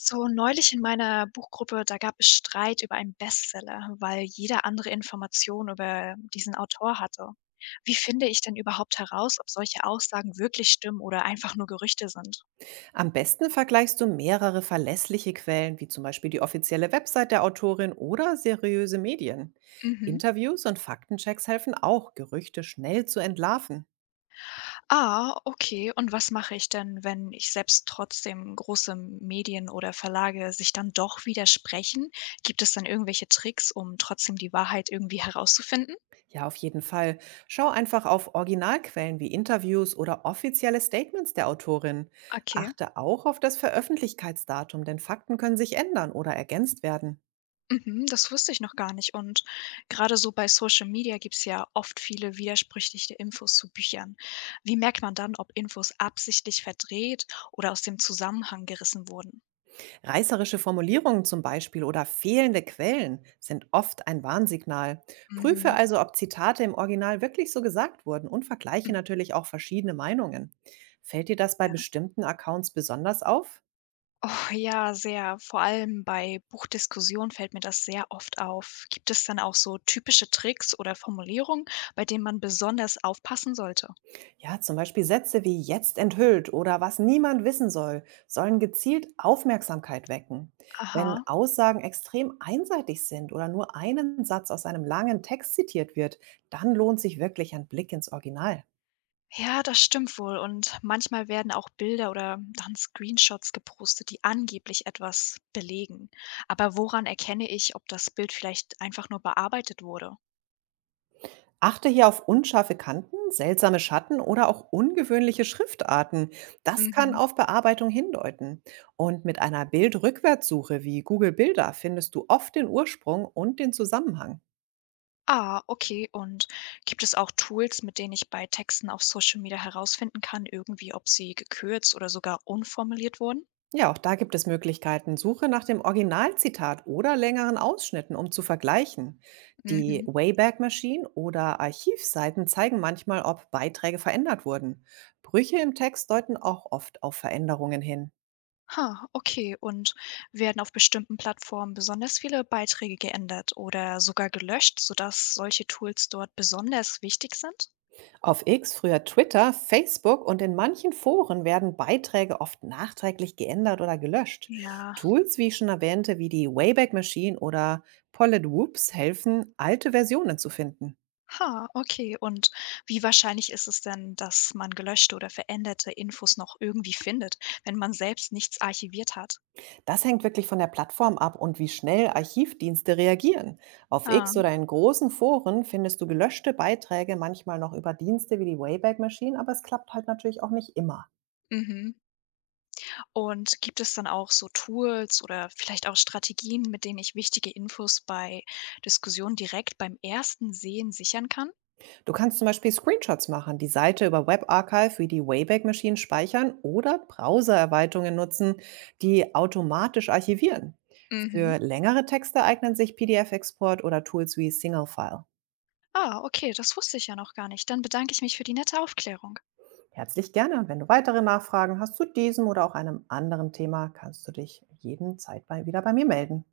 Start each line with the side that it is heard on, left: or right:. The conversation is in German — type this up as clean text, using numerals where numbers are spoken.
left: So, neulich in meiner Buchgruppe, da gab es Streit über einen Bestseller, weil jeder andere Informationen über diesen Autor hatte. Wie finde ich denn überhaupt heraus, ob solche Aussagen wirklich stimmen oder einfach nur Gerüchte sind?
right: Am besten vergleichst du mehrere verlässliche Quellen, wie zum Beispiel die offizielle Website der Autorin oder seriöse Medien.
left: Mhm.
right: Interviews und Faktenchecks helfen auch, Gerüchte schnell zu entlarven.
left: Ah, okay. Und was mache ich denn, wenn ich selbst trotzdem große Medien oder Verlage sich dann doch widersprechen? Gibt es dann irgendwelche Tricks, um trotzdem die Wahrheit irgendwie herauszufinden?
right: Ja, auf jeden Fall. Schau einfach auf Originalquellen wie Interviews oder offizielle Statements der Autorin.
left: Okay.
right: Achte auch auf das Veröffentlichkeitsdatum, denn Fakten können sich ändern oder ergänzt werden.
left: Mhm, das wusste ich noch gar nicht. Und gerade so bei Social Media gibt es ja oft viele widersprüchliche Infos zu Büchern. Wie merkt man dann, ob Infos absichtlich verdreht oder aus dem Zusammenhang gerissen wurden?
right: Reißerische Formulierungen zum Beispiel oder fehlende Quellen sind oft ein Warnsignal. Prüfe
left: Mhm.
right: also, ob Zitate im Original wirklich so gesagt wurden, und vergleiche
left: Mhm.
right: natürlich auch verschiedene Meinungen. Fällt dir das bei
left: Ja.
right: bestimmten Accounts besonders auf?
left: Oh ja, sehr. Vor allem bei Buchdiskussionen fällt mir das sehr oft auf. Gibt es dann auch so typische Tricks oder Formulierungen, bei denen man besonders aufpassen sollte?
right: Ja, zum Beispiel Sätze wie jetzt enthüllt oder was niemand wissen soll, sollen gezielt Aufmerksamkeit wecken. Wenn
left: Aha.
right: Aussagen extrem einseitig sind oder nur einen Satz aus einem langen Text zitiert wird, dann lohnt sich wirklich ein Blick ins Original.
left: Ja, das stimmt wohl. Und manchmal werden auch Bilder oder dann Screenshots gepostet, die angeblich etwas belegen. Aber woran erkenne ich, ob das Bild vielleicht einfach nur bearbeitet wurde?
right: Achte hier auf unscharfe Kanten, seltsame Schatten oder auch ungewöhnliche Schriftarten. Das kann
left: Mhm.
right: auf Bearbeitung hindeuten. Und mit einer Bildrückwärtssuche wie Google Bilder findest du oft den Ursprung und den Zusammenhang.
left: Ah, okay. Und gibt es auch Tools, mit denen ich bei Texten auf Social Media herausfinden kann, irgendwie, ob sie gekürzt oder sogar unformuliert wurden?
right: Ja, auch da gibt es Möglichkeiten. Suche nach dem Originalzitat oder längeren Ausschnitten, um zu vergleichen. Die
left: Mhm.
right: Wayback Machine oder Archivseiten zeigen manchmal, ob Beiträge verändert wurden. Brüche im Text deuten auch oft auf Veränderungen hin.
left: Ha, okay. Und werden auf bestimmten Plattformen besonders viele Beiträge geändert oder sogar gelöscht, sodass solche Tools dort besonders wichtig sind?
right: Auf X, früher Twitter, Facebook und in manchen Foren werden Beiträge oft nachträglich geändert oder gelöscht.
left: Ja.
right: Tools, wie ich schon erwähnte, wie die Wayback Machine oder Polydwhoops helfen, alte Versionen zu finden.
left: Ha, okay. Und wie wahrscheinlich ist es denn, dass man gelöschte oder veränderte Infos noch irgendwie findet, wenn man selbst nichts archiviert hat?
right: Das hängt wirklich von der Plattform ab und wie schnell Archivdienste reagieren. Auf
left: Ah,
right: X oder in großen Foren findest du gelöschte Beiträge manchmal noch über Dienste wie die Wayback Machine, aber es klappt halt natürlich auch nicht immer.
left: mhm. Und gibt es dann auch so Tools oder vielleicht auch Strategien, mit denen ich wichtige Infos bei Diskussionen direkt beim ersten Sehen sichern kann?
right: Du kannst zum Beispiel Screenshots machen, die Seite über WebArchive wie die Wayback Machine speichern oder Browser-Erweiterungen nutzen, die automatisch archivieren.
left: Mhm.
right: Für längere Texte eignen sich PDF-Export oder Tools wie Singlefile.
left: Ah, okay, das wusste ich ja noch gar nicht. Dann bedanke ich mich für die nette Aufklärung.
right: Herzlich gerne. Wenn du weitere Nachfragen hast zu diesem oder auch einem anderen Thema, kannst du dich jeden Zeit bei, wieder bei mir melden.